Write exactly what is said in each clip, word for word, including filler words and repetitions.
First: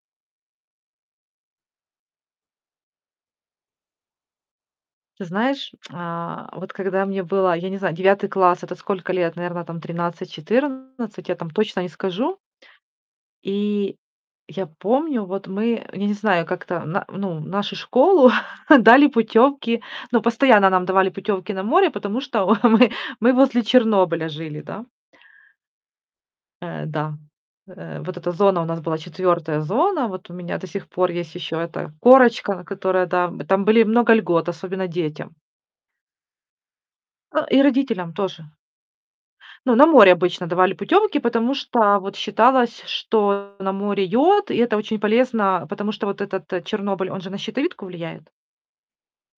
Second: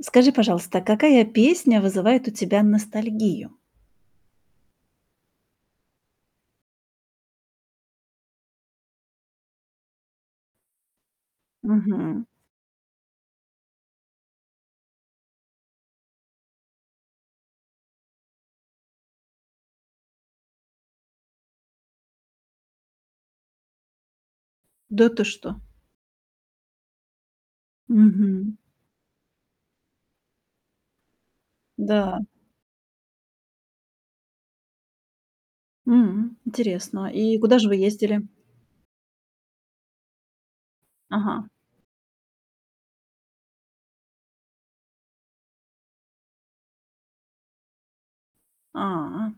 Скажи, пожалуйста, какая песня вызывает у тебя ностальгию? Ты знаешь, а, вот когда мне было, я не знаю, девятый класс- это сколько лет? Наверно там тринадцать-четырнадцать, я там точно не Мгм. скажу. И я помню, вот мы я не знаю, как-то на ну, наши школу дали путёвки, ну постоянно нам давали путёвки на море, потому что мы мы возле Чернобыля жили, да. Да ты что? Э, да, э, вот эта Мгм. зона у нас была четвертая зона. Вот у меня до сих пор есть ещё эта Да. корочка, которая, да, там были много льгот, особенно детям. М. Интересно. И Э, куда и же вы родителям ездили? тоже. Ну, на море обычно давали путёмки, Ага. потому что вот считалось, что на море йод, и это очень полезно, потому что вот этот Чернобыль, он же на щитовидку влияет. А.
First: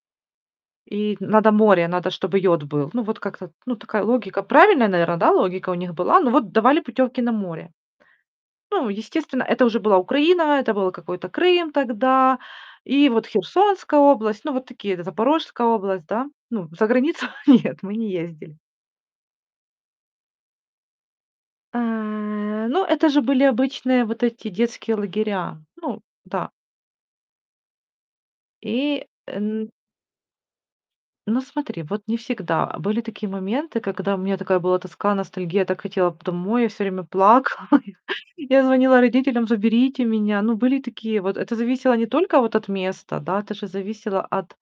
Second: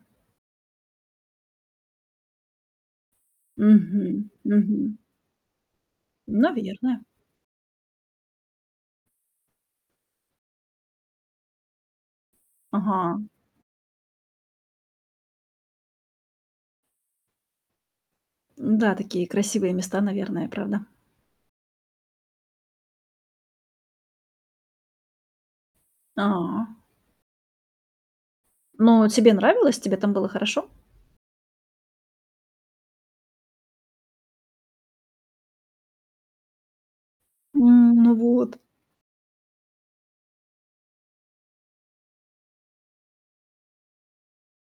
И надо море, надо, чтобы йод был. Ну, вот как-то ну, такая Мгм логика. Правильная, мгм. наверное, да, логика у них была. Но вот давали Наверное. путёвки на море. Ну, естественно, это уже была Украина, это было какой-то Крым тогда. И Ага. вот Херсонская область, ну, вот такие, Запорожская область, да. Ну, за границу нет, мы не ездили. Да, такие красивые места, наверное, правда? А, ну это же были обычные вот эти детские лагеря. Ну да. А. И Но тебе эн нравилось? Тебе там было хорошо? Ну смотри, вот не всегда. Были такие моменты, когда у меня такая была тоска, ностальгия, я так хотела п домой, я всё время плакала. М, ну вот. Я звонила родителям: "Заберите меня." Ну были и такие вот это зависело не только вот от места, да, это же зависело от